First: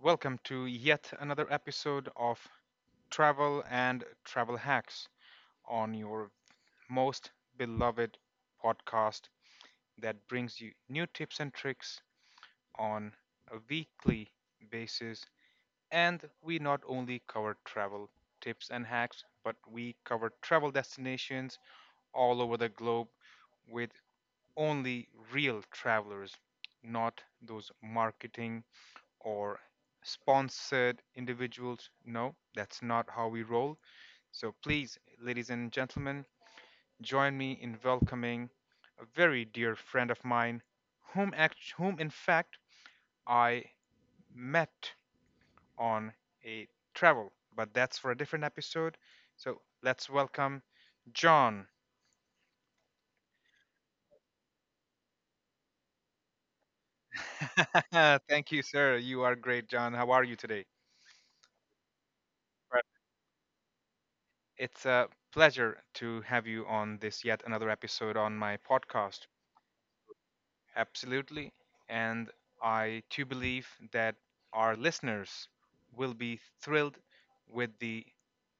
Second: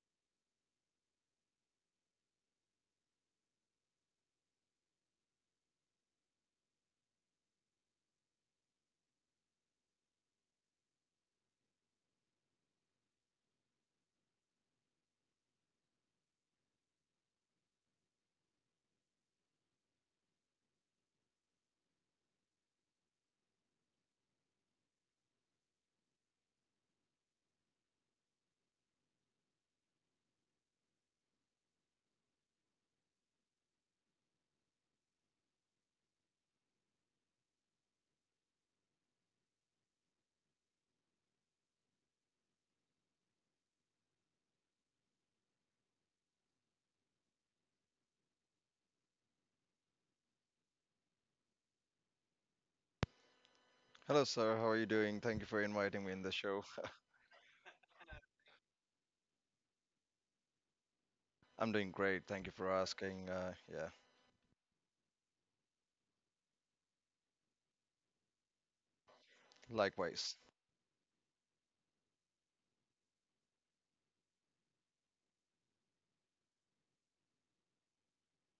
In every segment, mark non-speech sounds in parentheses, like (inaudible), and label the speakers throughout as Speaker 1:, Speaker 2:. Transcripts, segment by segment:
Speaker 1: welcome to yet another episode of Travel and Travel Hacks on your most beloved podcast that brings you new tips and tricks on a weekly basis. And we not only cover travel tips and hacks, but we cover travel destinations all over the globe with only real travelers, not those marketing or sponsored individuals. No, that's not how we roll. So please, ladies and gentlemen, join me in welcoming a very dear friend of mine, whom in fact I met on a travel, but that's for a different episode. So let's welcome John.
Speaker 2: Hello, sir. How are you doing? Thank you for inviting me in the show.
Speaker 1: (laughs) Thank you, sir. You are great, John. How are you today?
Speaker 2: I'm doing great. Thank you for
Speaker 1: Right.
Speaker 2: asking. Yeah,
Speaker 1: It's a pleasure to have you on this yet another episode on my podcast.
Speaker 2: likewise.
Speaker 1: Absolutely. And I too believe that our listeners will be thrilled with the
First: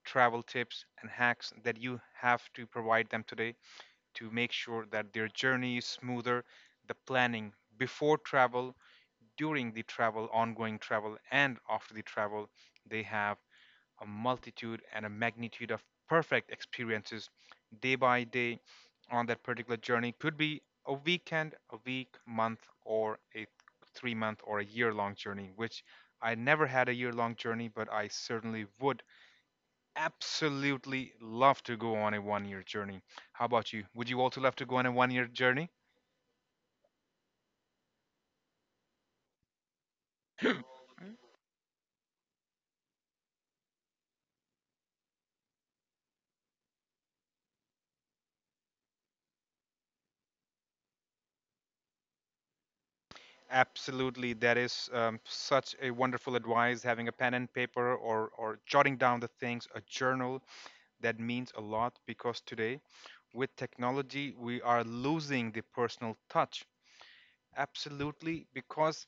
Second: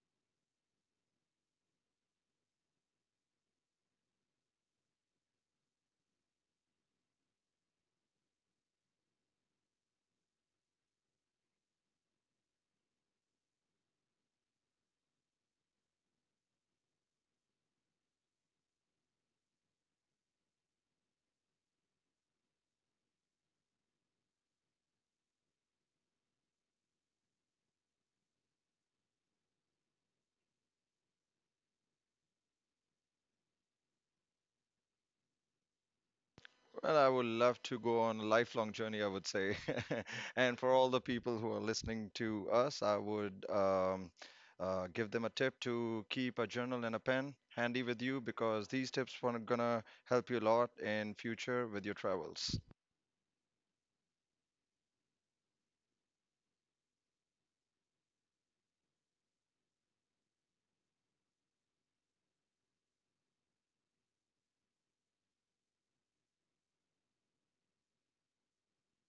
Speaker 1: travel tips and hacks that you have to provide them today to make sure that their journey is smoother, the planning before travel, during the travel, ongoing travel, and after the travel, they have a multitude and a magnitude of perfect experiences day by day on that particular journey. Could be a weekend, a week, month, or a 3 month or a year long journey, which I never had a year long journey, but I certainly would absolutely love to go on a 1 year journey. How about you? Would you also love to go on a 1 year journey?
Speaker 2: Well, I would love to go on a lifelong journey, I would say. (laughs) And for all the people who are listening to us, I would give them a tip to keep a journal and a pen handy with you because these tips are gonna help you a lot in future with your travels.
Speaker 1: Absolutely, that is such a wonderful advice. Having a pen and paper, or jotting down the things, a journal. That means a lot because today, with technology, we are losing the personal touch. Absolutely, because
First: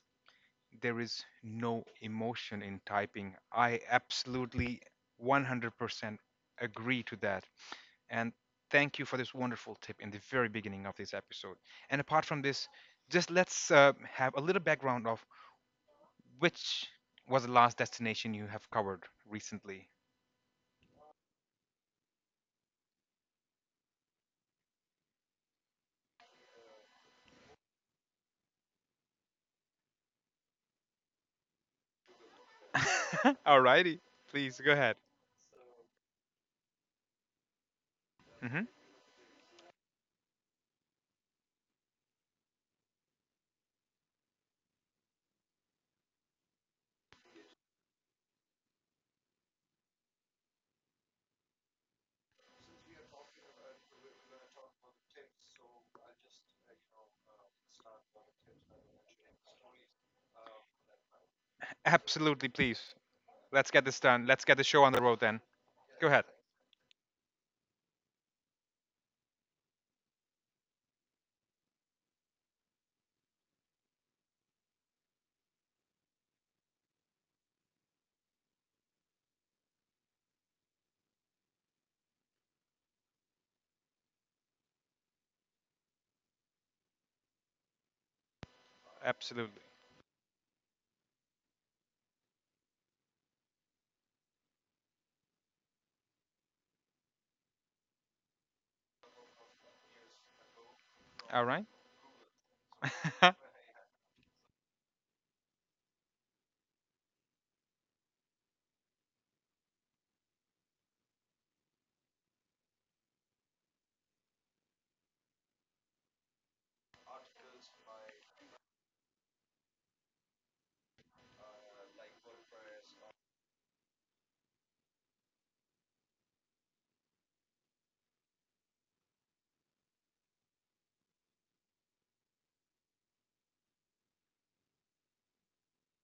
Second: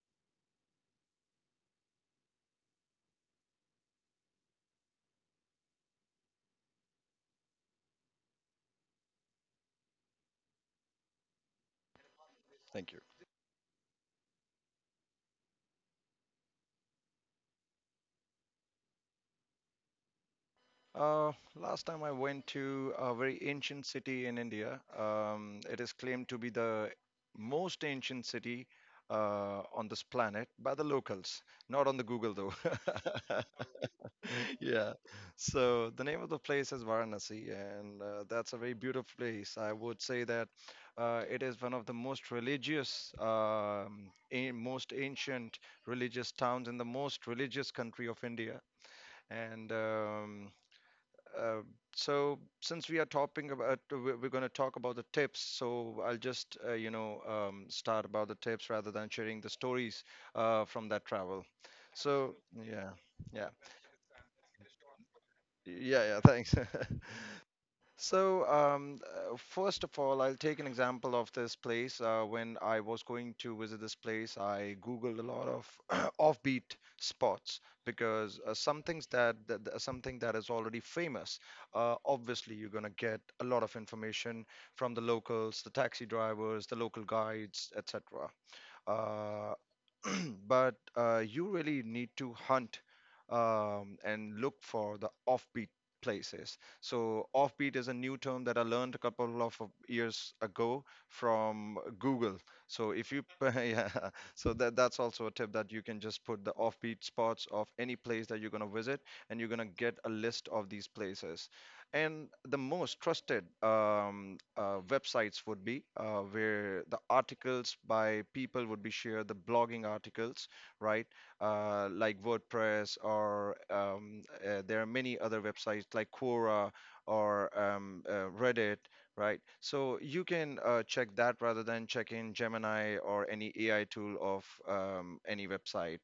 Speaker 1: there is no emotion in typing. I absolutely 100% agree to that. And thank you for this wonderful tip in the very beginning of this episode. And apart from this,
Speaker 2: Thank you.
Speaker 1: just let's have a little background of which was the last destination you have covered recently.
Speaker 2: Last time I went to a very ancient city in India. It is claimed to be the most ancient city on this planet by the locals, not on the Google though. (laughs)
Speaker 1: (laughs) Alrighty, please go
Speaker 2: Yeah.
Speaker 1: ahead.
Speaker 2: So the name of the place is Varanasi, and that's a
Speaker 1: Mhm.
Speaker 2: very beautiful place. I would say that it is one of the most religious, most ancient religious towns in the most religious country of India. And uh, so since we are talking about we're going to talk about the tips, so I'll just start about the tips rather than sharing the stories from that travel. So
Speaker 1: Absolutely, please.
Speaker 2: yeah yeah
Speaker 1: Let's get this done. Let's get the show on the road then.
Speaker 2: yeah
Speaker 1: Go
Speaker 2: yeah
Speaker 1: ahead.
Speaker 2: thanks. (laughs) So, first of all, I'll take an example of this place. When I was going to visit this place, I Googled a lot of (clears throat) offbeat spots because some things something that is already famous, obviously you're gonna get a lot of information from the locals, the taxi drivers, the local guides, etc.
Speaker 1: Absolutely.
Speaker 2: (clears throat) But you really need to hunt and look for the offbeat places. So, offbeat is a new term that I learned a couple of years ago
Speaker 1: All right.
Speaker 2: from Google. So, if you, (laughs)
Speaker 1: (laughs)
Speaker 2: yeah, so that's also a tip that you can just put the offbeat spots of any place that you're gonna visit, and you're gonna get a list of these places, and the most trusted websites would be where the articles by people would be shared, the blogging articles, right? Like WordPress or there are many other websites like Quora or Reddit, right? So you can check that rather than checking Gemini or any AI tool of any website.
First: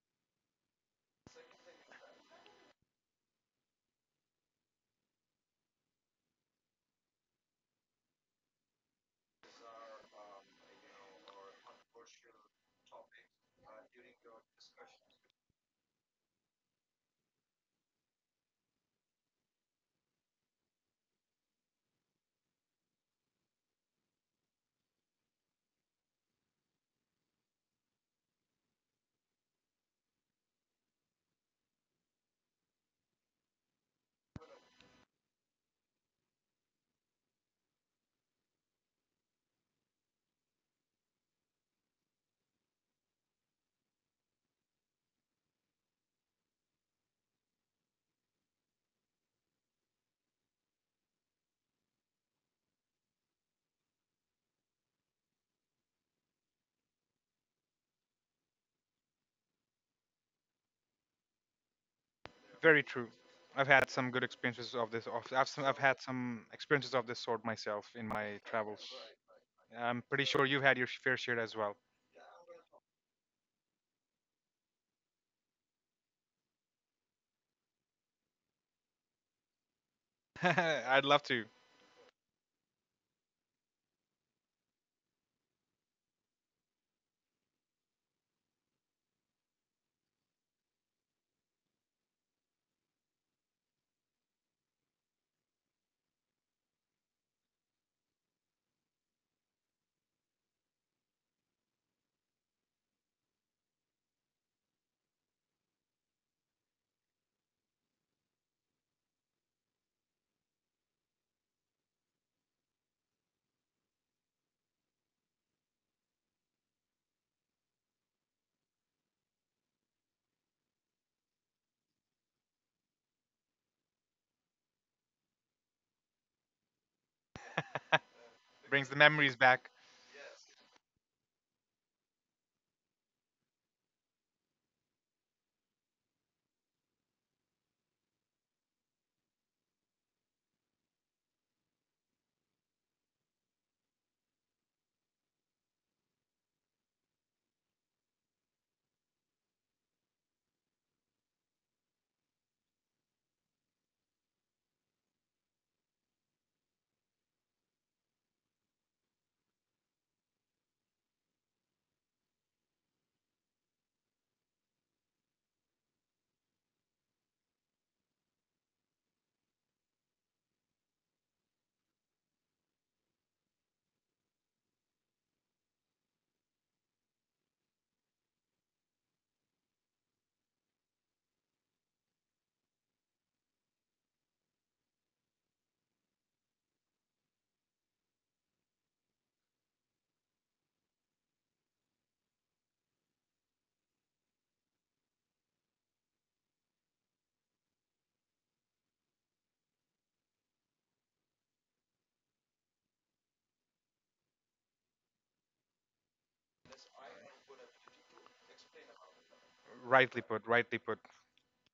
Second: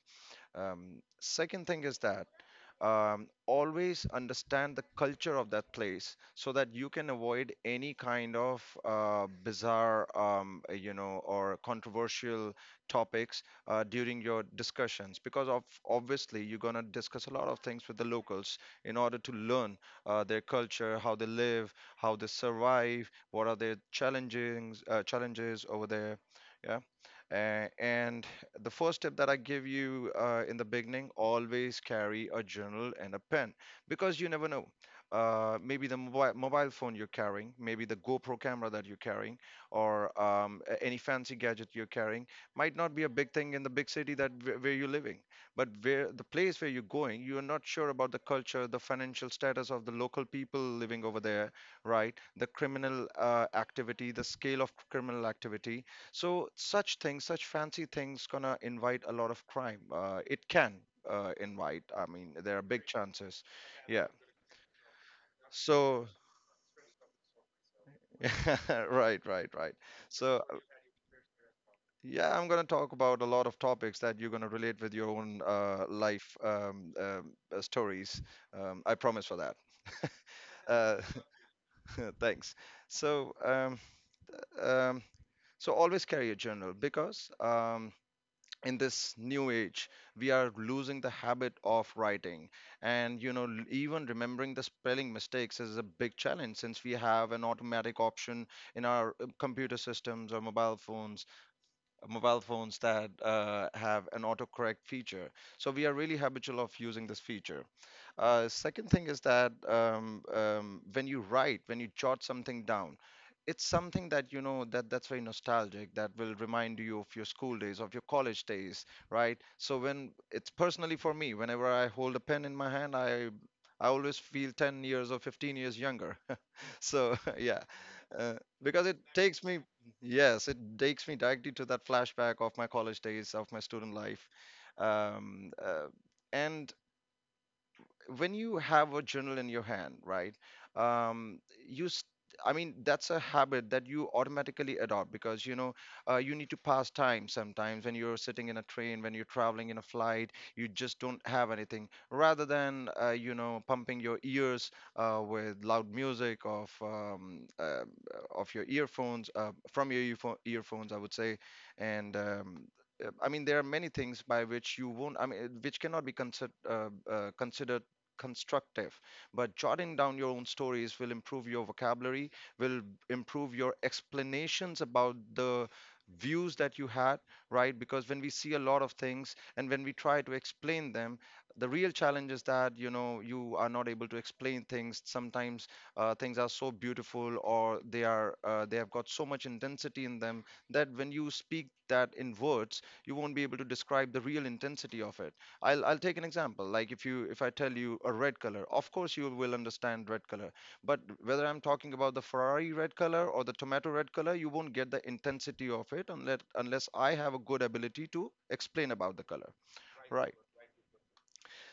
Speaker 2: Um, second thing is that always understand the culture of that place so that you can avoid any kind of bizarre or controversial topics during your discussions, because of obviously you're going to discuss a lot of things with the locals in order to learn their culture, how they live, how they survive, what are their challenges, challenges over there. Yeah. And the first tip that I give you, in the beginning, always carry a journal and a pen because you never know. Maybe the mobile phone you're carrying, maybe the GoPro camera that you're carrying, or any fancy gadget you're carrying might not be a big thing in the big city that where you're living. But where the place where you're going, you're not sure about the culture, the financial status of the local people living over there, right? The criminal activity, the scale of criminal activity, so such things, such fancy things, gonna invite a lot of crime. It can invite. I mean, there are
Speaker 1: Very
Speaker 2: big
Speaker 1: true.
Speaker 2: chances.
Speaker 1: I've had
Speaker 2: Yeah.
Speaker 1: some good experiences of this. I've had
Speaker 2: So,
Speaker 1: some experiences of this sort myself in my
Speaker 2: (laughs)
Speaker 1: travels.
Speaker 2: right, right, right.
Speaker 1: I'm pretty
Speaker 2: So,
Speaker 1: sure you've had your fair share as well.
Speaker 2: yeah, I'm gonna talk about a lot of topics that you're gonna relate with your own life stories. I promise for that. (laughs)
Speaker 1: (laughs)
Speaker 2: Uh,
Speaker 1: I'd love to.
Speaker 2: (laughs) thanks. So, um, so always carry a journal because in this new age, we are losing the habit of writing, and even remembering the spelling mistakes is a big challenge since we have an automatic option in our computer systems or mobile phones that have an autocorrect feature. So we are really habitual of using this feature. Second thing is that when you write, when you jot something down, it's something that you know that that's very nostalgic. That will remind you of your school days, of your college days, right? So when it's personally for me, whenever I hold a pen in my hand, I always feel 10 years or 15 years younger. (laughs) So, (laughs) yeah, uh,
Speaker 1: (laughs)
Speaker 2: because
Speaker 1: Brings the
Speaker 2: it
Speaker 1: memories
Speaker 2: takes me,
Speaker 1: back.
Speaker 2: yes, it takes me directly to that flashback of my college days, of my student life, um, uh, and when you have a journal in your hand, right? Um, you, s- I mean, that's a habit that you automatically adopt because you know you need to pass time sometimes when you're sitting in a train, when you're traveling in a flight, you just don't have anything. Rather than pumping your ears with loud music of your earphones, earphones, I would say, and I mean, there are many things by which you won't, I mean, which cannot be considered considered constructive, but jotting down your own stories will improve your vocabulary, will improve your explanations about the views that you had, right? Because when we see a lot of things and when we try to explain them, the real challenge is that you know you are not able to explain things. Sometimes things are so beautiful, or they are they have got so much intensity in them that when you speak that in words, you won't be able to describe the real intensity of it. I'll take an example. Like if I tell you a red color, of course you will understand red color. But whether I'm talking about the Ferrari red color or the tomato red color, you won't get the intensity of it unless I have a good ability to explain about the color.
Speaker 1: Rightly
Speaker 2: Right.
Speaker 1: put, rightly put.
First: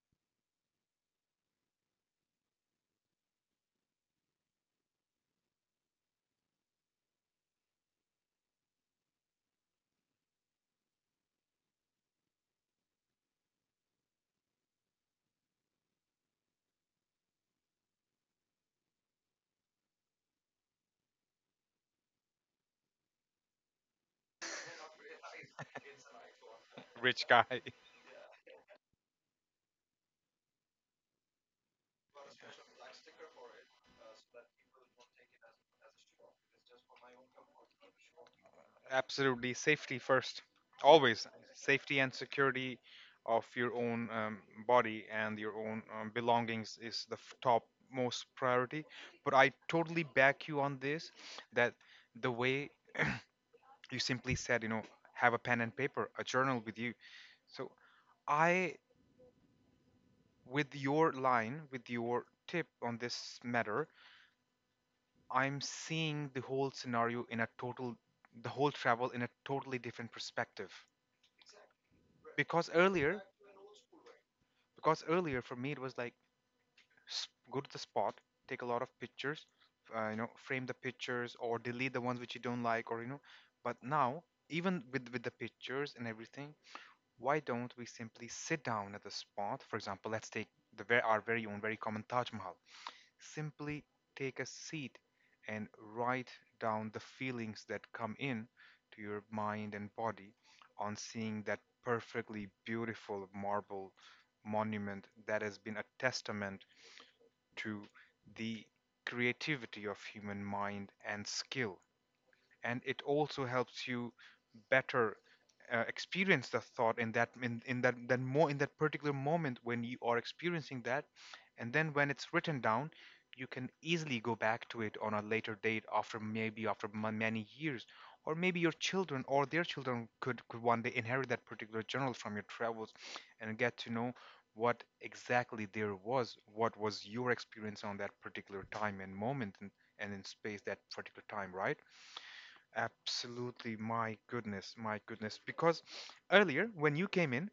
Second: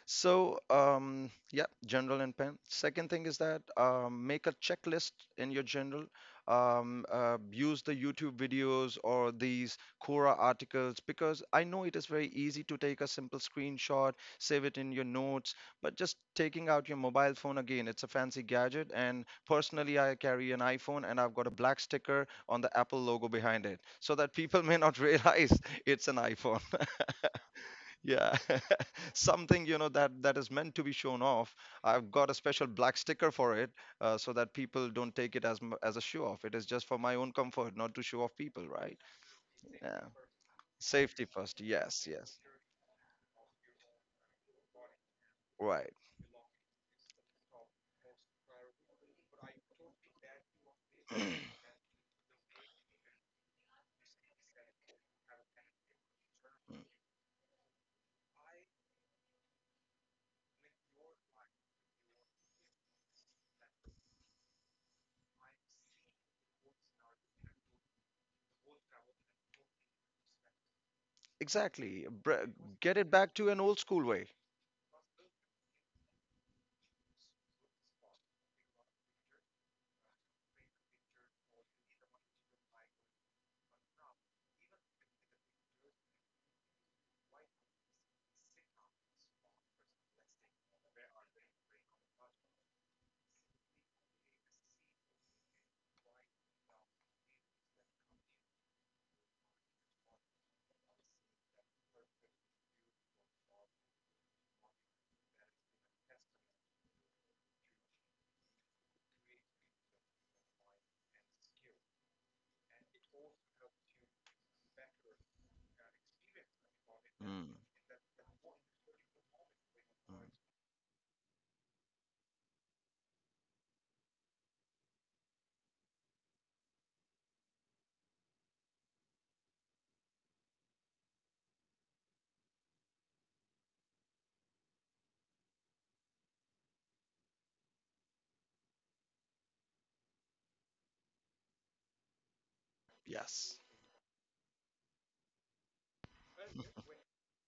Speaker 2: So, yeah, general and pen. Second thing is that make a checklist in your general. Use the YouTube videos or these Quora articles, because I know it is very easy to take a simple screenshot, save it in your notes, but just taking out your mobile phone again, it's a fancy gadget. And personally, I carry an iPhone and I've got a black sticker on the Apple logo behind it so that people may not (laughs) realize it's an iPhone.
Speaker 1: Rich guy. (laughs)
Speaker 2: Yeah, (laughs) something you know that is meant to be shown off. I've got a special black sticker for it, so that people don't take it as a show off. It is just for my own comfort, not to show off people, right?
Speaker 1: Absolutely, safety
Speaker 2: Yeah,
Speaker 1: first.
Speaker 2: safety
Speaker 1: Always
Speaker 2: first.
Speaker 1: safety
Speaker 2: Yes,
Speaker 1: and
Speaker 2: yes,
Speaker 1: security of your own body and your own
Speaker 2: right.
Speaker 1: belongings is the top most priority. But I totally back you on this
Speaker 2: (clears throat)
Speaker 1: that the way you simply said, you know, have a pen and paper, a journal with you. So I, with your line, with your tip on this matter, I'm seeing the whole scenario in a total, the whole travel in a totally different perspective.
Speaker 2: Exactly. Br-
Speaker 1: Because
Speaker 2: get it
Speaker 1: earlier,
Speaker 2: back to an old school way.
Speaker 1: because earlier for me it was like go to the spot, take a lot of pictures, you know, frame the pictures or delete the ones which you don't like or you know. But now, even with the pictures and everything, why don't we simply sit down at the spot? For example, let's take the very, our very own, very common Taj Mahal. Simply take a seat and write down the feelings that come in to your mind and body on seeing that perfectly beautiful marble monument that has been a testament to the creativity of human mind and skill. And it also helps you better experience the thought
Speaker 2: Mm,
Speaker 1: in that then more in that particular moment when you are
Speaker 2: mm.
Speaker 1: experiencing that. And then when it's written down, you can easily go back to it on a later date, after maybe after many years, or maybe your children or their could one day inherit that particular journal from your travels and get to know what exactly there was, what was your experience on that particular time and moment, and in space, that particular time, right?
Speaker 2: Yes.
Speaker 1: Absolutely, my goodness, my goodness. Because earlier, when you came in,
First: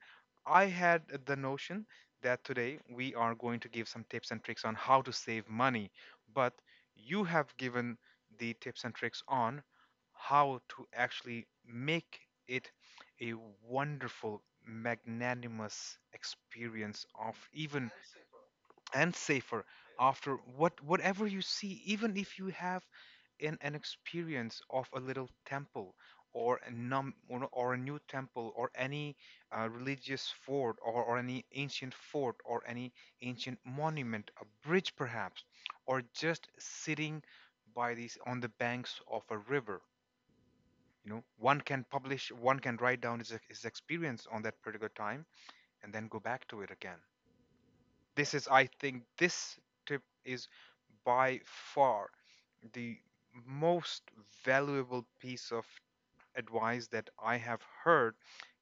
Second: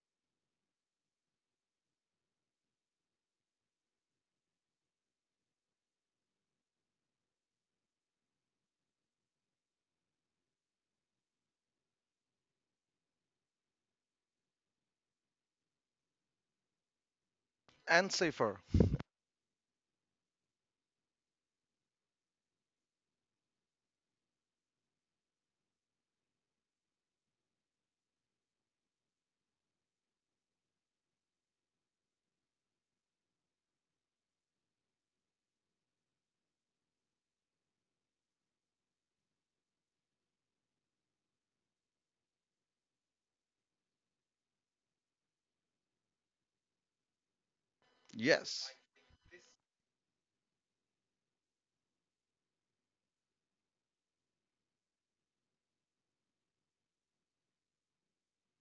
Speaker 1: I had the notion that today we are going to give some tips and tricks on how to save money, but you have given the tips and tricks on how to actually make it a wonderful, magnanimous experience of even
Speaker 2: And safer.
Speaker 1: and safer after what whatever you see. Even if you have an experience of a little temple, or a num or, no, or a new temple, or any religious fort, or any ancient fort, or any ancient monument, a bridge perhaps, or just sitting by these on the banks of a river, you know, one can write down his experience on that particular time and then go back to it again. This is, I
Speaker 2: Yes.
Speaker 1: think, this tip is by far the most valuable piece of advice that I have heard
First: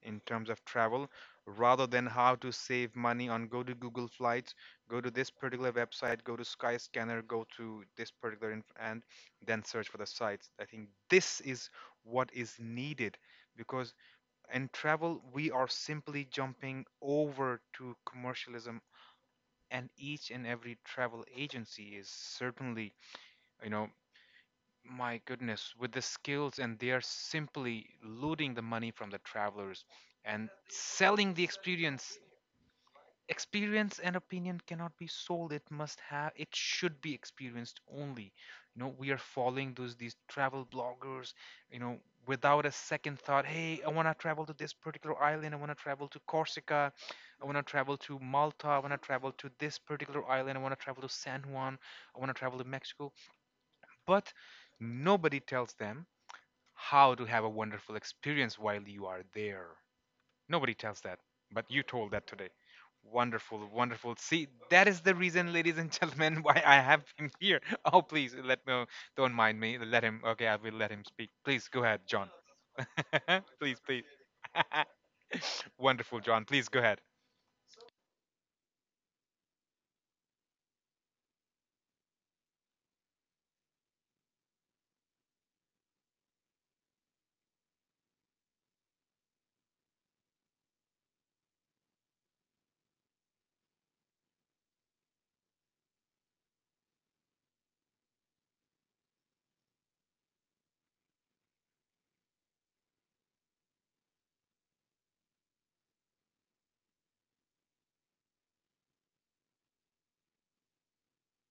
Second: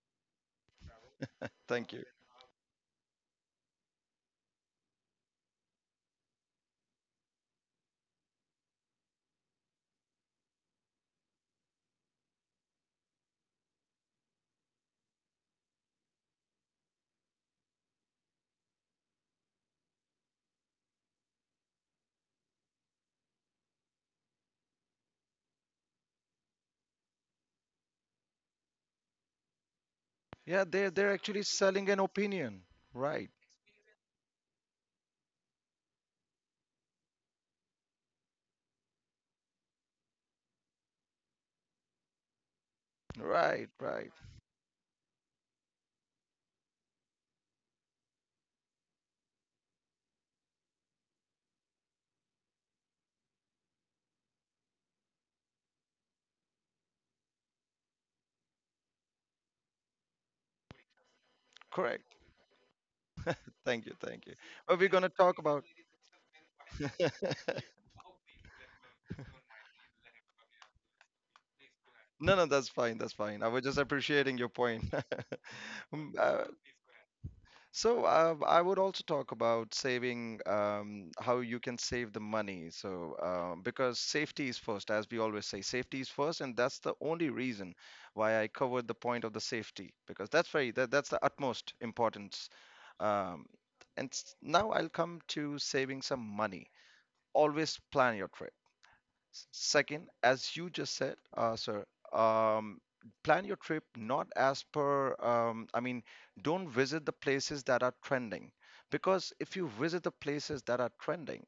Speaker 1: in terms of travel, rather
Speaker 2: Thank you.
Speaker 1: than how to save money on go to Google Flights, go to this particular website, go to Skyscanner, go to this particular inf- and then search for the sites. I think this is what is needed because in travel we are simply jumping over to commercialism, and each and every travel agency is, certainly, you know, my goodness, with the skills, and they are simply looting the money from the travelers and
Speaker 2: Yeah, they're
Speaker 1: selling the
Speaker 2: actually selling an
Speaker 1: experience.
Speaker 2: opinion. Right.
Speaker 1: Experience and opinion cannot be sold. It must have it should be experienced only. You know, we are following those these travel bloggers, you know, without a second thought.
Speaker 2: Right.
Speaker 1: Hey, I want
Speaker 2: Right.
Speaker 1: to travel to this particular island, I want to travel to Corsica, I want to travel to Malta, I want to travel to this particular island, I want to travel to San Juan, I want to travel to Mexico. But nobody tells them how to have a wonderful experience while you are there. Nobody tells that, but you told
Speaker 2: Correct.
Speaker 1: that today. Wonderful,
Speaker 2: Thank you.
Speaker 1: wonderful.
Speaker 2: Thank you.
Speaker 1: See,
Speaker 2: But
Speaker 1: that
Speaker 2: we're
Speaker 1: is
Speaker 2: gonna
Speaker 1: the
Speaker 2: talk
Speaker 1: reason,
Speaker 2: about
Speaker 1: ladies and (laughs) gentlemen, why I have him
Speaker 2: (laughs)
Speaker 1: here. (laughs) Oh, please let me. Don't mind me. Let him. Okay, I will let him speak. Please go ahead, John.
Speaker 2: no, no, that's fine. That's
Speaker 1: (laughs)
Speaker 2: fine. I was just
Speaker 1: Please, please.
Speaker 2: appreciating your point. (laughs)
Speaker 1: (laughs)
Speaker 2: Mm,
Speaker 1: Wonderful, John.
Speaker 2: uh,
Speaker 1: Please go ahead.
Speaker 2: So I would also talk about saving, how you can save the money. So because safety is first, as we always say, safety is first, and that's the only reason why I covered the point of the safety because that's that's the utmost importance. Um, Now I'll come to saving some money. Always plan your trip. Second, as you just said, sir, um, plan your trip not as per, I mean, don't visit the places that are trending. Because if you visit the places that are trending,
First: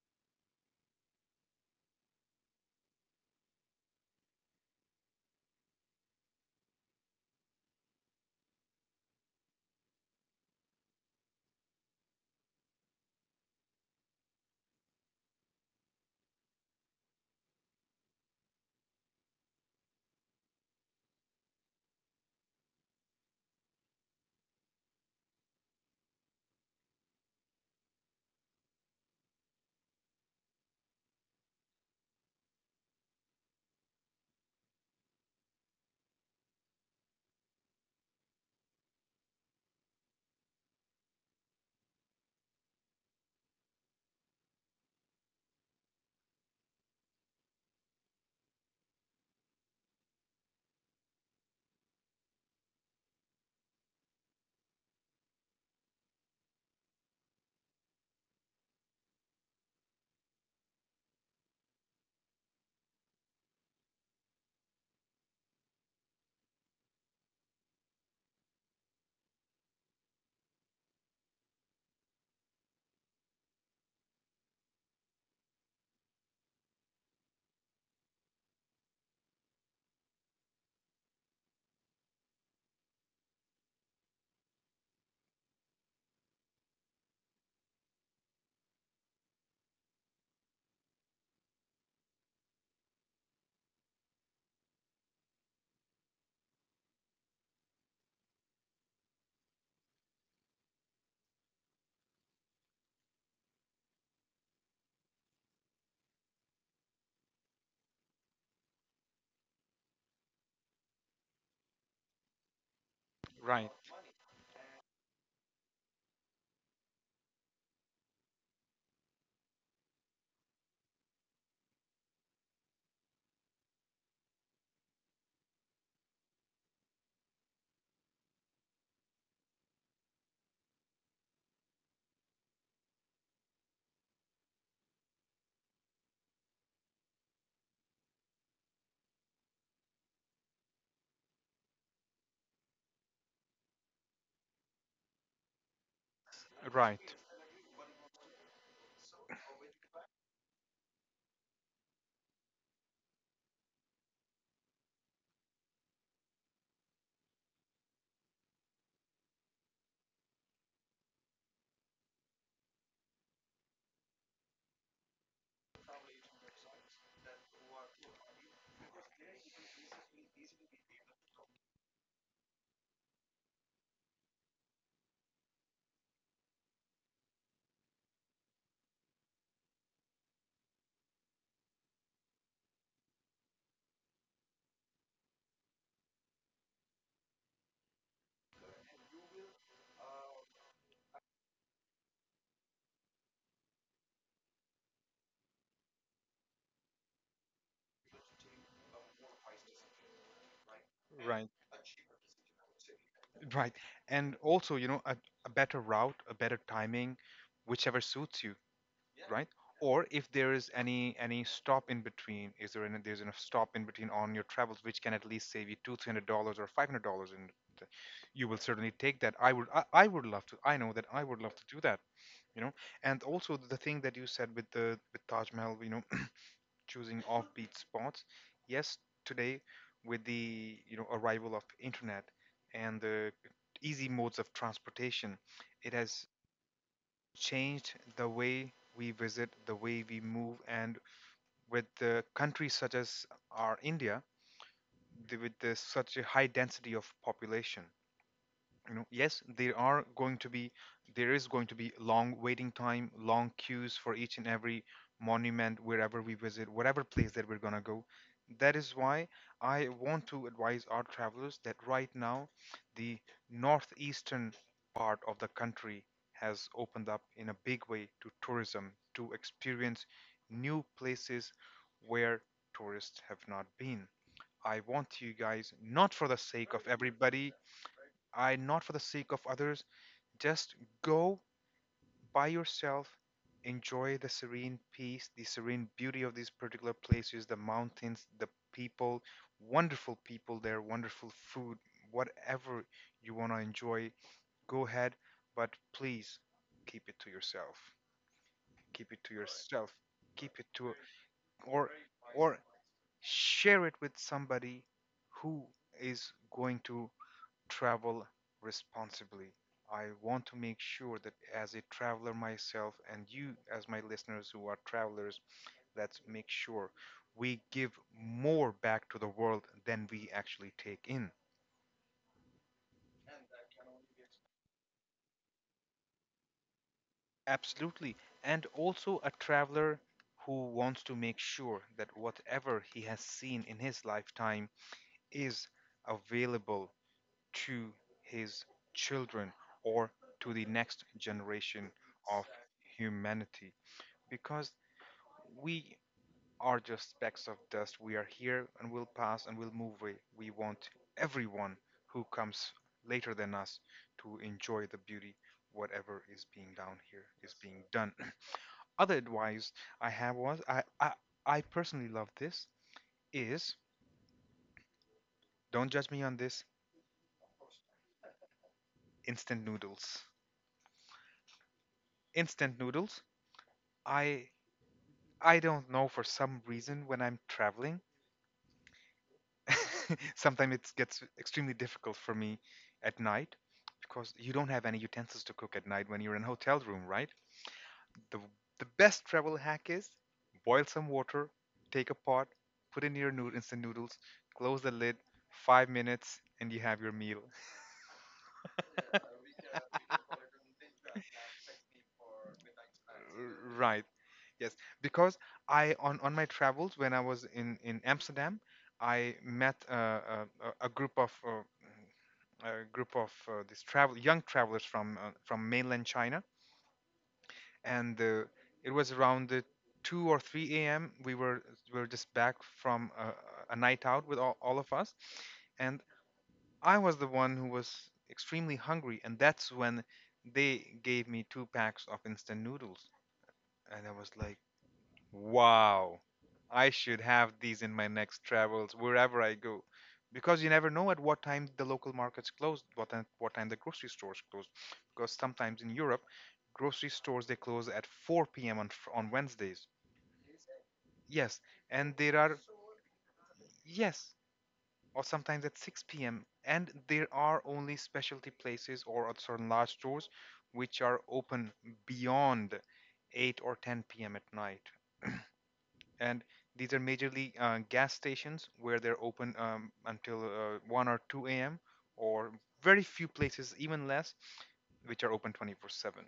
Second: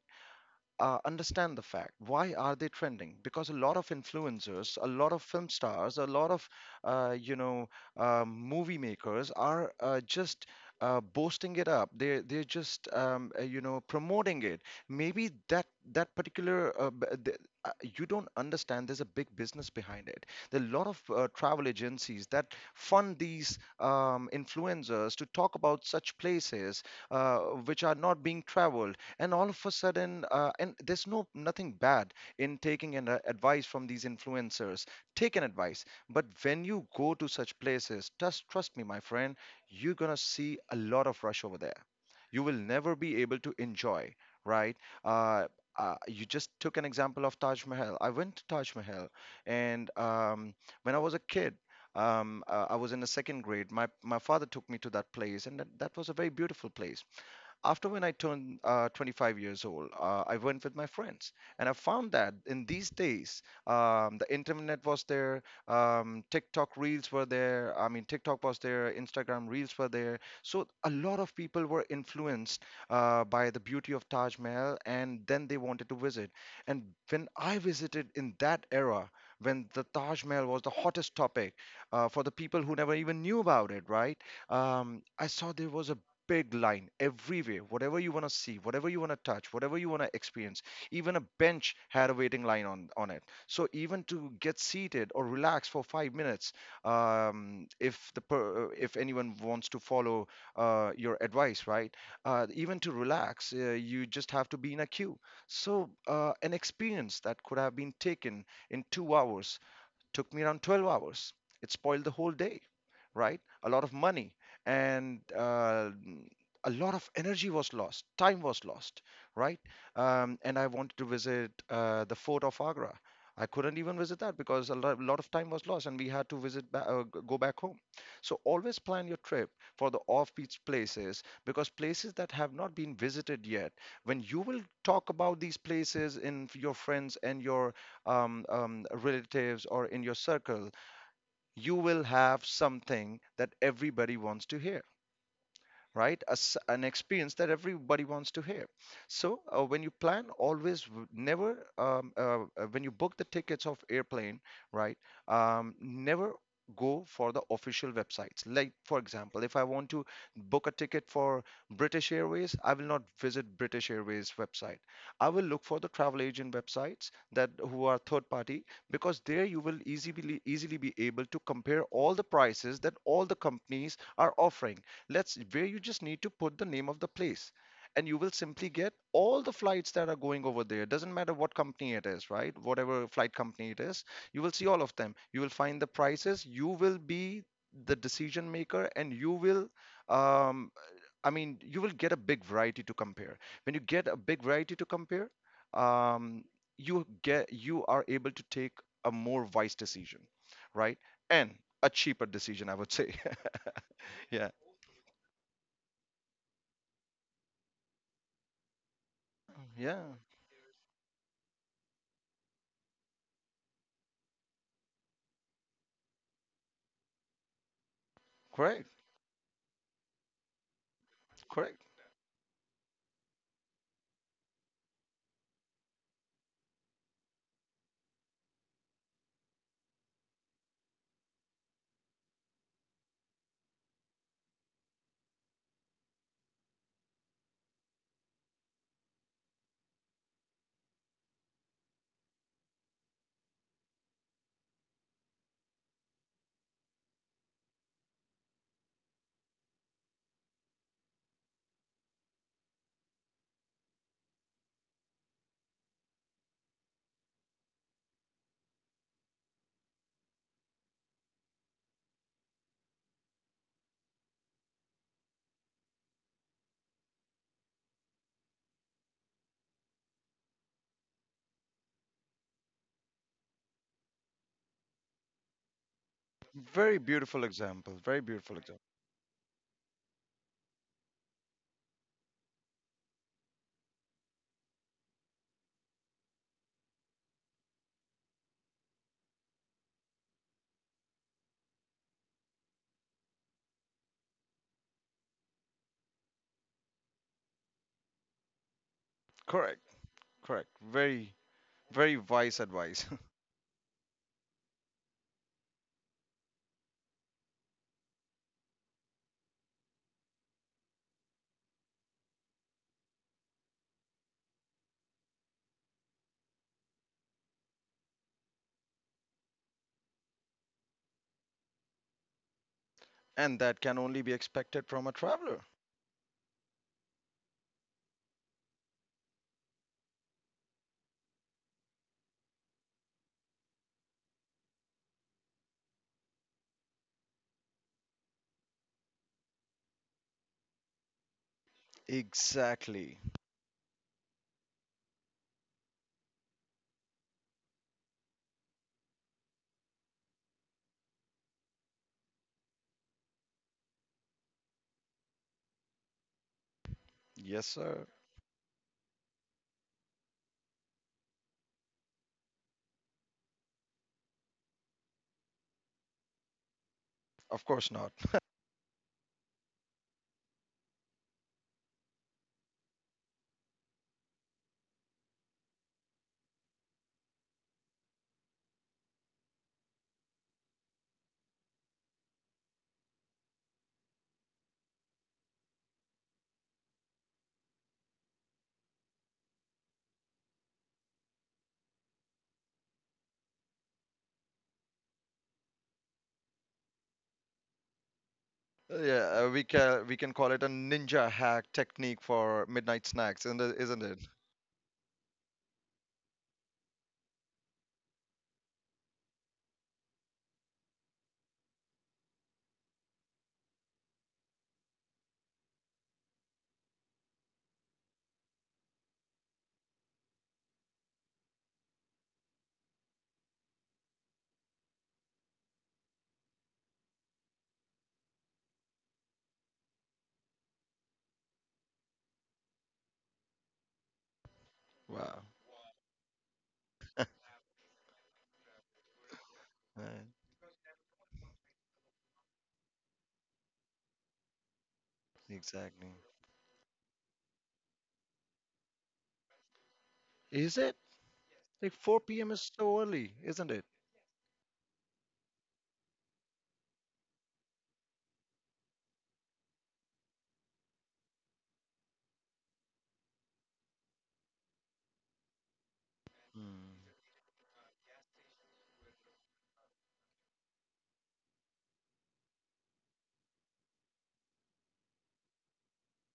Speaker 2: understand the fact why are they trending, because a lot of influencers, a lot of film stars, a lot of uh, you know movie makers are just boasting it up, they're just promoting it. Maybe that particular you don't understand, there's a big business behind it. There are a lot of travel agencies that fund these influencers to talk about such places uh, which are not being traveled, and all of a sudden, and there's no nothing bad in taking an advice from these influencers. Take an advice, but when you go to such places, just trust me, my friend, you're gonna see a lot of rush over there. You will never be able to enjoy, right? uh, you just took an example of Taj Mahal. I went to Taj Mahal, and when I was a kid, I was in the second grade. My father took me to that place, and that was a very beautiful place. After when I turned 25 years old, I went with my friends, and I found that in these days, the internet was there, TikTok reels were there. I mean, TikTok was there, Instagram reels were there. So a lot of people were influenced by the beauty of Taj Mahal, and then they wanted to visit. And when I visited in that era, when the Taj Mahal was the hottest topic for the people who never even knew about it, right? I saw there was a big line everywhere, whatever you want to see, whatever you want to touch, whatever you want to experience. Even a bench had a waiting line on it, so even to get seated or relax for 5 minutes, if the per, if anyone wants to follow your advice, right, even to relax you just have to be in a queue. So an experience that could have been taken in 2 hours took me around 12 hours. It spoiled the whole day, right? A
Speaker 1: Right,
Speaker 2: lot of money, and a lot of energy was lost, time was lost, right? And I wanted to visit the fort of Agra. I couldn't even visit that because lot of time was lost and we had to visit go back home. So always plan your trip for the off-beat places, because places that have not been visited yet, when you will talk about these places in your friends and your relatives or in your circle, you will have something that everybody wants to hear, right? As an
Speaker 1: right,
Speaker 2: experience that everybody wants to hear. So when you plan, always w- never when you book the tickets of airplane, right? Never go for the official websites. Like for example, if I want to book a ticket for British Airways, I will not visit British Airways website. I will look for the travel agent websites that who are third party, because there you will easily be able to compare all the prices that all the companies are offering. Let's where you just need to put the name of the place, and you will simply get all the flights that are going over there. Doesn't matter what company it is, right, whatever flight company it is, you will see all of them. You will find the prices, you will be the decision maker, and you will, um, I mean, you will get a big variety to compare. When you get a big variety to compare, um, you get, you are able to take a more wise decision, right?
Speaker 1: right,
Speaker 2: And a cheaper decision, I would say.
Speaker 1: right.
Speaker 2: (laughs)
Speaker 1: And
Speaker 2: Yeah,
Speaker 1: also, you know, a better route, a better timing, whichever suits you. Right? Or
Speaker 2: yeah.
Speaker 1: if there is any stop in between, is there any there's enough stop in between on your travels which can at least save you two, $300 or $500, and you will
Speaker 2: Correct,
Speaker 1: certainly take that. I would love to. I know that I would love to do
Speaker 2: correct.
Speaker 1: that. You know, and also the thing that you said with the with Taj Mahal, you know, (clears throat) choosing offbeat spots. Yes, today with the, you know, arrival of internet and the easy modes of transportation, it has changed the way we visit, the way we move, and with the countries such as our India, the, with this, such a high density of population, you know, yes, there is going to be long waiting time, long queues for each and every monument wherever we visit, whatever place that we're going to go. That is why I want to advise our travelers that right now the northeastern part of the country has opened up in a big way to tourism, to experience new places where tourists have not been. I want you guys, not for the sake of
Speaker 2: Very beautiful
Speaker 1: everybody,
Speaker 2: example. Very beautiful
Speaker 1: I
Speaker 2: example.
Speaker 1: not for the sake of others. Just go by yourself, enjoy the serene peace, the serene beauty of these particular places, the mountains, the people, wonderful people there, wonderful food, whatever you want to enjoy, go ahead, but please keep it to yourself. Keep it to
Speaker 2: Correct,
Speaker 1: yourself. Keep
Speaker 2: correct.
Speaker 1: it to
Speaker 2: Very,
Speaker 1: or
Speaker 2: very wise
Speaker 1: or
Speaker 2: advice.
Speaker 1: share it with somebody who is going to travel responsibly. I want to make sure that as a traveler myself and you as my listeners who are travelers, let's make sure we give more back to the world than we actually take in.
Speaker 2: (laughs) And that can only be expected from a traveler.
Speaker 1: Absolutely. And also a traveler who wants to make sure that whatever he has seen in his lifetime is available to his children or to the next generation of
Speaker 2: Exactly.
Speaker 1: humanity. Because we are just specks of dust. We are here and we'll pass and we'll move away. We want everyone who comes later than us to enjoy the beauty, whatever is being down here is
Speaker 2: Yes,
Speaker 1: being
Speaker 2: sir.
Speaker 1: done. (clears throat) Other advice I have was I personally love this, is, don't judge me on this,
Speaker 2: Of course not. (laughs)
Speaker 1: instant noodles. Instant noodles. I I don't know, for some reason when I'm traveling (laughs) sometimes it gets extremely difficult for me at night because you don't have any utensils to cook at night when you're in a hotel room, right? The the best travel hack is boil some water, take a pot, put in your nood instant noodles, close the lid, 5 minutes, and you have your meal.
Speaker 2: Yeah, we
Speaker 1: (laughs)
Speaker 2: can, we can call it a ninja hack technique for midnight snacks, isn't it? Isn't
Speaker 1: Right.
Speaker 2: it?
Speaker 1: Yes, because I on my travels when I was in Amsterdam, I met a, a group of a group of these travel young travelers from mainland China, and it was around the two or three a.m. We were just back from a night out with all of us, and I was the one who was extremely hungry, and that's when they gave me two packs of instant noodles. And I was like,
Speaker 2: Wow.
Speaker 1: wow, I should have these in my next travels wherever I go.
Speaker 2: Right.
Speaker 1: Because you never know at what time the local markets close, what time the grocery stores close. Because sometimes in
Speaker 2: Exactly.
Speaker 1: Europe, grocery stores they close at 4 p.m. on, on Wednesdays.
Speaker 2: Is it?
Speaker 1: Yes,
Speaker 2: Like
Speaker 1: and
Speaker 2: 4
Speaker 1: there
Speaker 2: p.m.
Speaker 1: are
Speaker 2: is so early, isn't it?
Speaker 1: yes, or sometimes at 6 p.m. And there are only specialty places or at certain large stores which are open beyond 8 or 10 p.m. at night. And these
Speaker 2: Hmm.
Speaker 1: are majorly gas stations where they're open until 1 or 2 a.m. or very few places, even less, which are open 24/7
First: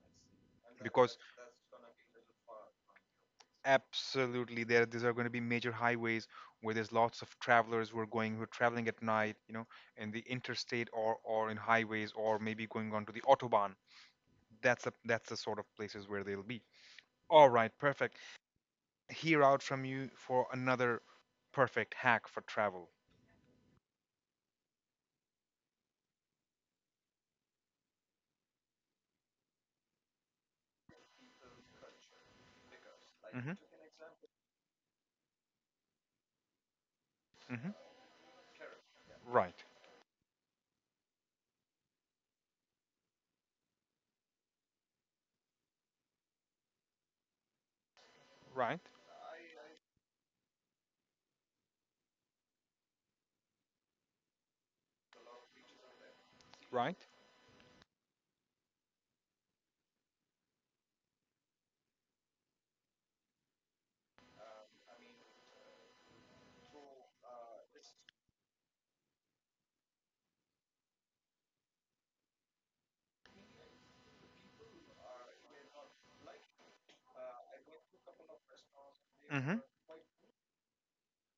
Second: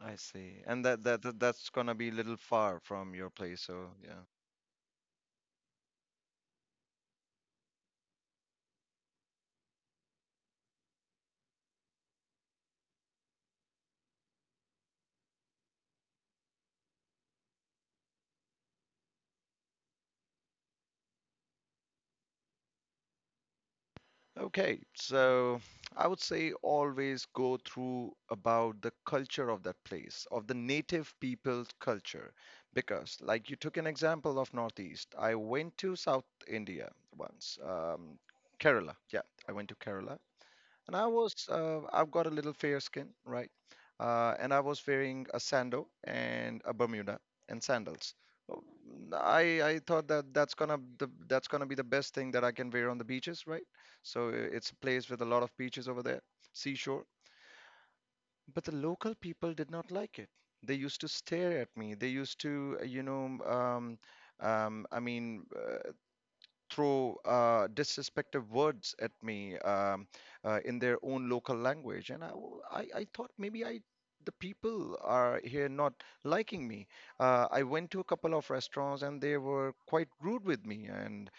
Speaker 2: I see. And that,
Speaker 1: because
Speaker 2: that that that's gonna be a little far from your place, so yeah.
Speaker 1: absolutely there these are going to be major highways where there's lots of travelers who are traveling at night, you know, in the interstate or in highways or maybe going onto the autobahn. That's the sort of places where they'll be. All right, perfect. Hear out from you for another perfect hack for travel.
Speaker 2: Okay, so I would say always go through about the culture of that place, of the native people's culture. Because, like
Speaker 1: Hmm.
Speaker 2: you took an example of Northeast, I went to South India once,
Speaker 1: Hmm.
Speaker 2: Kerala. Yeah, I
Speaker 1: Right.
Speaker 2: went to Kerala and I was I've got a little fair skin, right? And I was wearing a sandal and a Bermuda and sandals. Oh,
Speaker 1: Right.
Speaker 2: I thought that that's gonna be the best thing that I can wear on the beaches, right? So it's a place with a lot of beaches over there, seashore.
Speaker 1: Right.
Speaker 2: But the local people did not like it. They used to stare at me. They used to, um, I mean, uh, throw disrespectful words at me, in their own local language. And I thought maybe I, the people are here not liking me. I went to a couple of restaurants and they
Speaker 1: Hmm.
Speaker 2: were quite rude with me. And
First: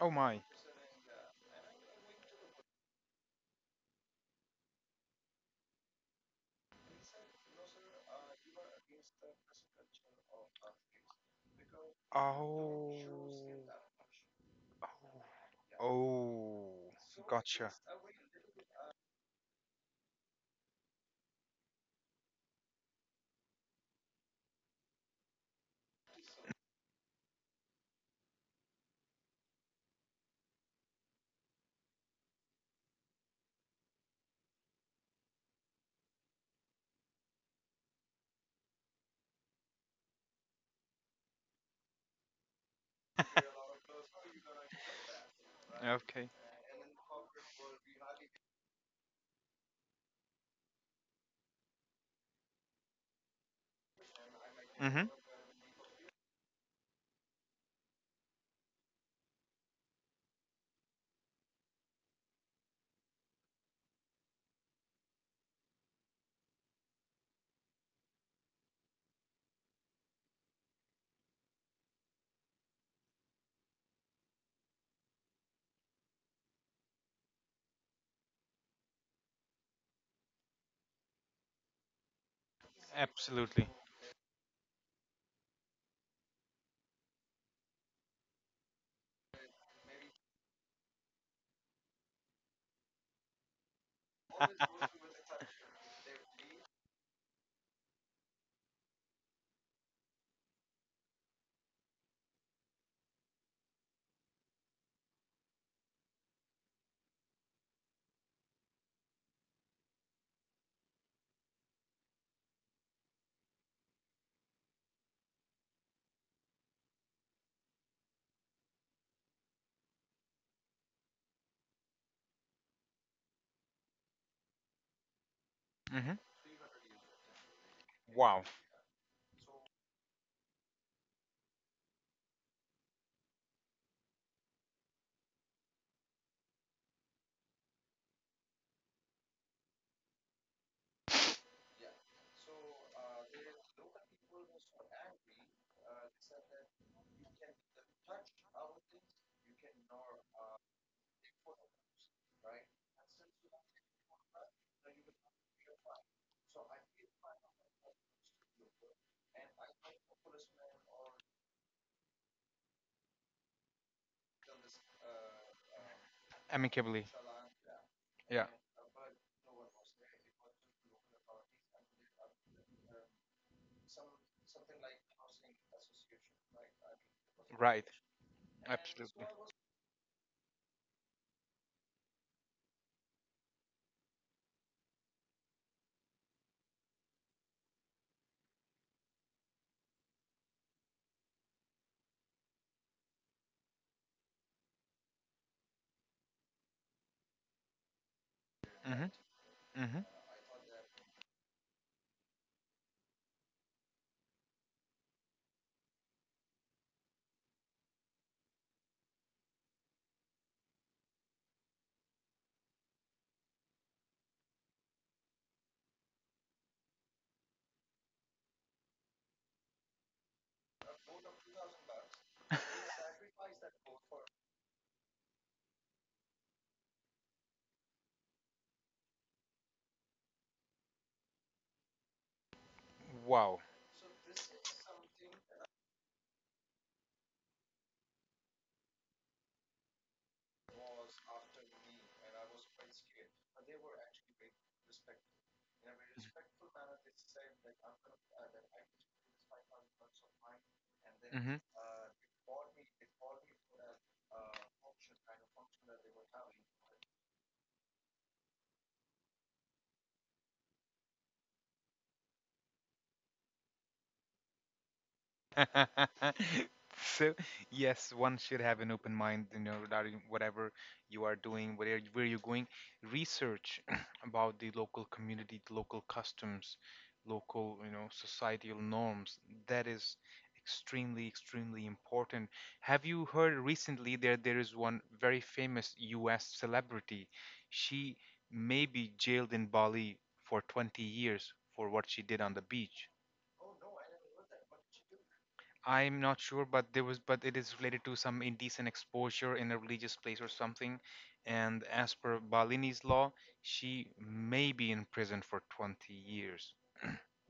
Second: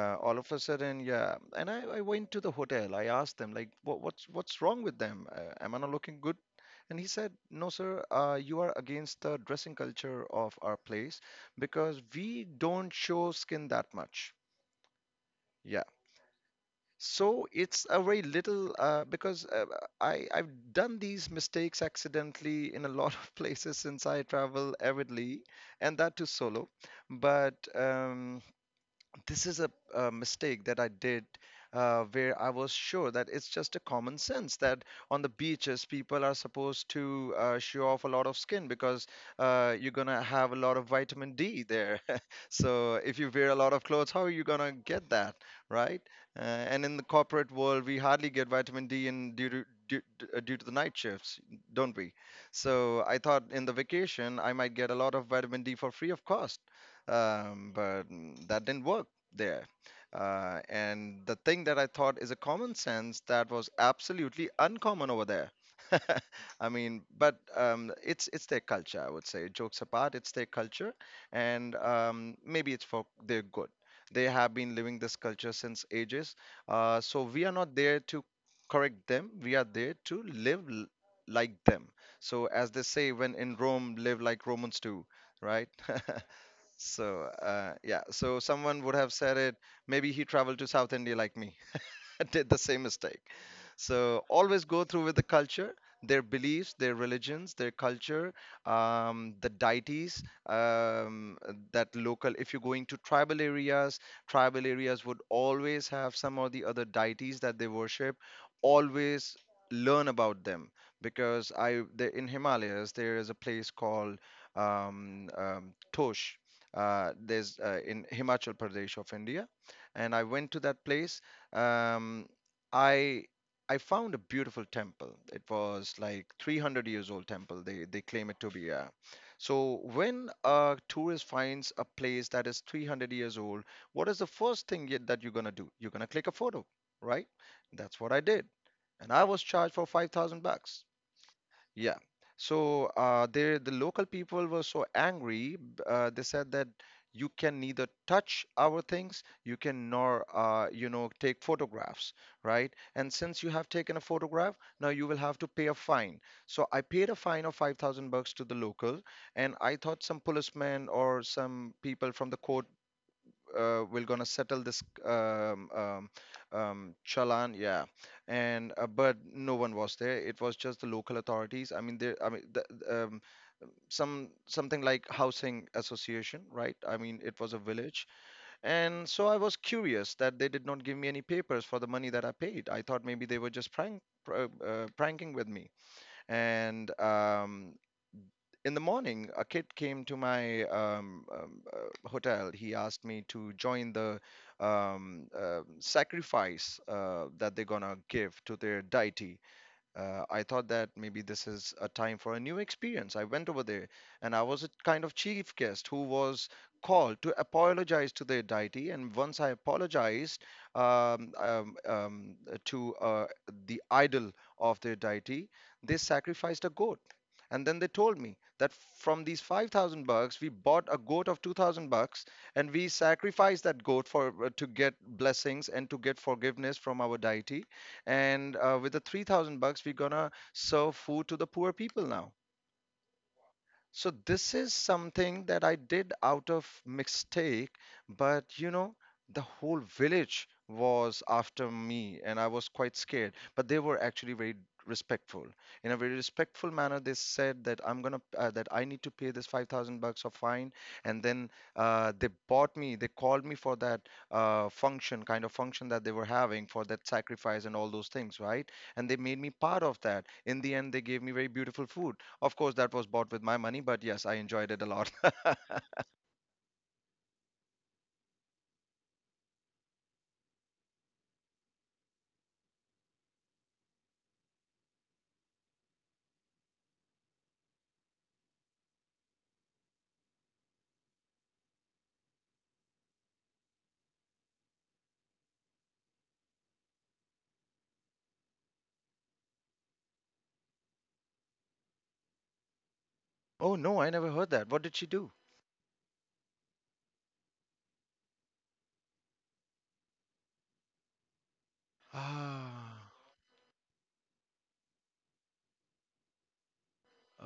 Speaker 1: Oh
Speaker 2: all
Speaker 1: my.
Speaker 2: of a sudden, yeah. And I went to the hotel. I asked them like, what's wrong with them? Am I not looking good? And he said, no, sir, you are against the dressing culture of our place because we don't
Speaker 1: Oh.
Speaker 2: show skin that much. Yeah.
Speaker 1: Oh. Oh,
Speaker 2: So
Speaker 1: gotcha.
Speaker 2: it's a very little because I I've done these mistakes accidentally in a (laughs) lot of places since I travel avidly, and that too solo. But this is a mistake that I did where I was sure that it's just a common sense that on the beaches people are supposed to show off a lot of skin, because you're gonna have a lot of vitamin D there. (laughs) So if you wear a lot of clothes, how are you gonna get that, right?
Speaker 1: Okay.
Speaker 2: And in the corporate world, we hardly get vitamin D in due to the night shifts, don't we? So I thought in the vacation I might get a
Speaker 1: Mm-hmm.
Speaker 2: lot of vitamin D for free of cost, but that didn't work there. And the thing that I thought is a common sense that was absolutely uncommon over there. (laughs) I mean, but it's their culture, I would say. Jokes apart, it's their culture, and maybe it's for their good. They have been living this culture since ages, so we are not there to correct them. We are there to live like them. So, as they say, when in
Speaker 1: Absolutely.
Speaker 2: Rome, live like Romans do, right? (laughs) So yeah, so someone would have said it. Maybe he traveled to South India like me. (laughs) Did the same mistake. So always go through with the culture, their beliefs, their religions, their culture, the deities, um, that local. If you're going to tribal areas would always have some or the other deities that they worship. Always learn about them, because in Himalayas there is a place called Tosh. There's In Himachal Pradesh of India, and I went to that place. um, I I found a beautiful temple. It was
Speaker 1: Mm-hmm.
Speaker 2: like 300 years old temple. They claim
Speaker 1: Wow.
Speaker 2: it to be. Yeah. So when a tourist finds a place that is 300 years old, what is the first thing that you're gonna do? You're gonna click a photo, right? That's what I did, and I was charged for 5,000 bucks. Yeah. So the local people were so angry. They said that you can neither touch our things, you can nor you know, take photographs, right? And since you have taken a photograph, now you will have to pay a fine. So I paid a fine of 5,000 bucks to the local, and I thought some policeman or some people from the court we're gonna settle this
Speaker 1: Amicably.
Speaker 2: chalan, yeah.
Speaker 1: Yeah.
Speaker 2: And but no one was there. It was just the local authorities. I mean, there. I mean, the, um, some something like housing association, right? I mean, it was a
Speaker 1: Right.
Speaker 2: village, and
Speaker 1: Absolutely.
Speaker 2: so I was curious that they did not give me any papers for the money that I paid. I thought maybe they were just pranking with me, and in the morning, a kid came to my hotel. He asked me to join the sacrifice that they're gonna give to their
Speaker 1: Mm-hmm.
Speaker 2: deity.
Speaker 1: Mm-hmm.
Speaker 2: I thought that maybe this is a time for a new experience. I went over there and I was a kind of chief guest who was called to apologize to the deity. And once I apologized um, um, um, to the idol of their deity, they sacrificed a goat. And then they told me that from these 5,000 bucks, we bought a goat of 2,000 bucks, and we sacrificed that goat for to get blessings and to get forgiveness from our deity, and with the 3,000 bucks we're gonna serve food to the poor people now.
Speaker 1: Wow.
Speaker 2: So this is something that I did out of mistake, but you know, the whole village was after me and I was quite scared, but they were actually very respectful. In a very respectful manner, they said that I'm gonna that I need to pay this 5,000 bucks of fine, and then they called me for that kind of function that they were having for that sacrifice and all those things, right? And they made me part of that. In the end, they gave me very beautiful food. Of course, that was bought with my money, but yes, I enjoyed it a lot. (laughs)
Speaker 1: (laughs) So, yes, one should have an open mind, you know, regarding whatever you are doing, where you're going. Research (clears throat) about the local community, the local customs, local, you know, societal norms. That is extremely, extremely important. Have you heard recently there is one very famous US celebrity. She may be jailed in Bali for 20 years for what she did on the beach.
Speaker 2: Oh no, I never heard that. What did she do?
Speaker 1: I'm not sure, but there was, but it is related to some indecent exposure in a religious place or something. And as per
Speaker 2: Ah,
Speaker 1: Balini's law, she may be in prison for 20 years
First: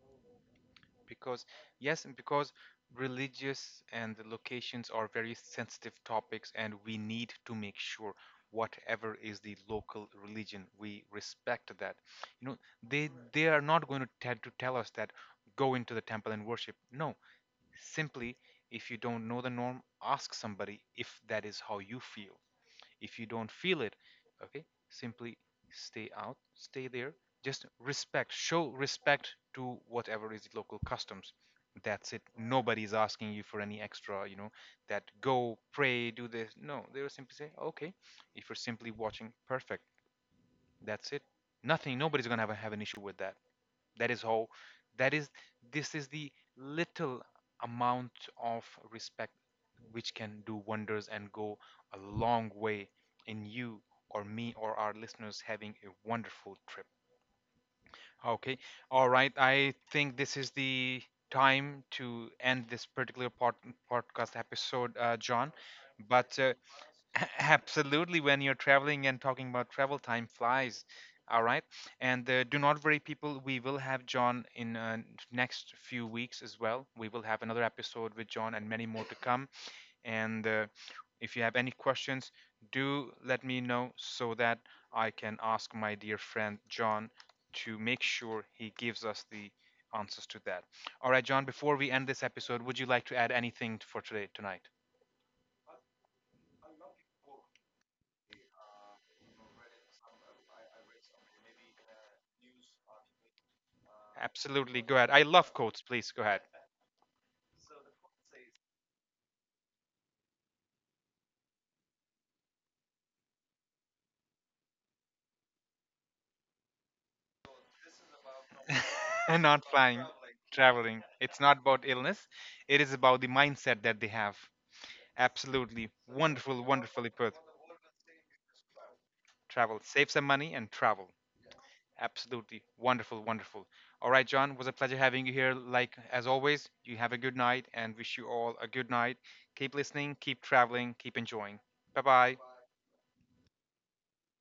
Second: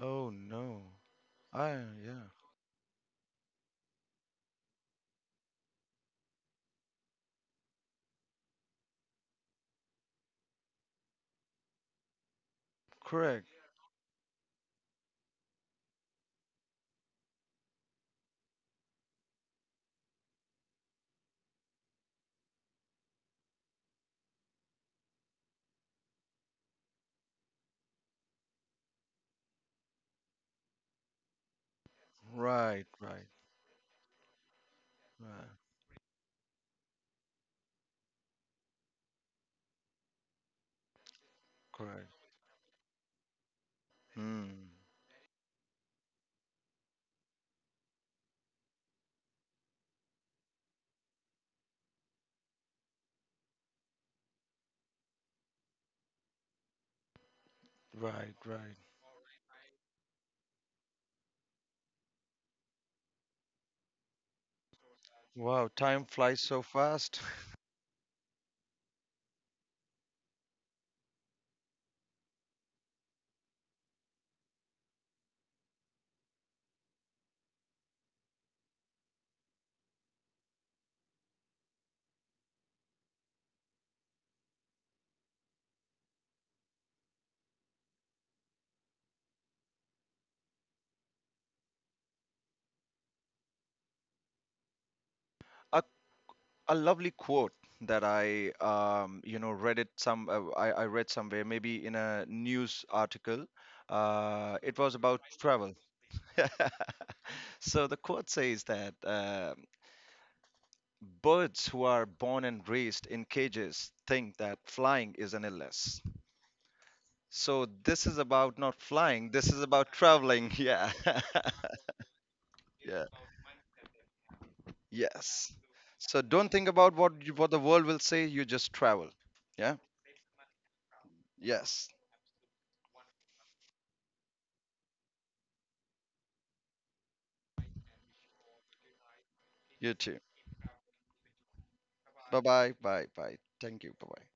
Speaker 2: oh no.
Speaker 1: because,
Speaker 2: I,
Speaker 1: yes, and
Speaker 2: yeah.
Speaker 1: because religious and the locations are very sensitive topics, and we need to make sure whatever is the local religion, we respect that. You know, they
Speaker 2: Correct.
Speaker 1: are not going to tend to tell us that go into the temple and worship. No. Simply, if you don't know the norm, ask somebody if that is how you feel. If you don't feel it, okay, simply stay out, stay there. Just respect, show respect to whatever is local customs. That's it.
Speaker 2: Right,
Speaker 1: Nobody's
Speaker 2: right,
Speaker 1: asking you for any extra, you know, that
Speaker 2: right,
Speaker 1: go, pray, do this. No, they'll simply say, okay, if you're simply watching, perfect. That's it. Nothing,
Speaker 2: correct.
Speaker 1: nobody's going to have an issue with that. That is how,
Speaker 2: Hmm.
Speaker 1: that is, this is the little amount of respect which can do wonders and go a long way in you or me or our listeners having a wonderful trip.
Speaker 2: Right,
Speaker 1: Okay.
Speaker 2: right.
Speaker 1: All right, I think this is the time to end this particular podcast episode, John.
Speaker 2: Wow, time
Speaker 1: But
Speaker 2: flies so fast. (laughs)
Speaker 1: absolutely, when you're traveling and talking about travel, time flies. All right, and do not worry, people. We will have John in next few weeks as well. We will have another episode with John and many more to come. And if you have any questions, do let me know so that I can ask my dear friend John to make sure he gives us the answers to that. All right, John. Before we end this episode, would you like to add anything for today tonight?
Speaker 2: A, a lovely quote that I, you know, read it some, I read somewhere, maybe in a news article.
Speaker 1: Absolutely.
Speaker 2: It
Speaker 1: Go
Speaker 2: was
Speaker 1: ahead. I
Speaker 2: about
Speaker 1: love
Speaker 2: travel.
Speaker 1: quotes. Please go ahead.
Speaker 2: (laughs) So the quote says that birds who are born and raised in cages think that flying is an illness. So this is about not flying,
Speaker 1: (laughs)
Speaker 2: this is
Speaker 1: Not
Speaker 2: about
Speaker 1: flying,
Speaker 2: traveling. (laughs) Yeah.
Speaker 1: traveling.
Speaker 2: (laughs)
Speaker 1: It's not about illness. It is
Speaker 2: Yeah.
Speaker 1: about the mindset that they have.
Speaker 2: Yes.
Speaker 1: Absolutely.
Speaker 2: So don't
Speaker 1: Wonderful,
Speaker 2: think about
Speaker 1: wonderfully put.
Speaker 2: what the world will say, you just travel. Yeah?
Speaker 1: Travel. Save some money and travel.
Speaker 2: Yes.
Speaker 1: Absolutely. Wonderful, wonderful. All right, John, was a pleasure having you here. Like as always, you have a good night and wish you all a good night. Keep
Speaker 2: You
Speaker 1: listening,
Speaker 2: too.
Speaker 1: keep traveling, keep enjoying. Bye bye.
Speaker 2: Bye-bye. Bye. Bye. Bye. Thank you. Bye-bye.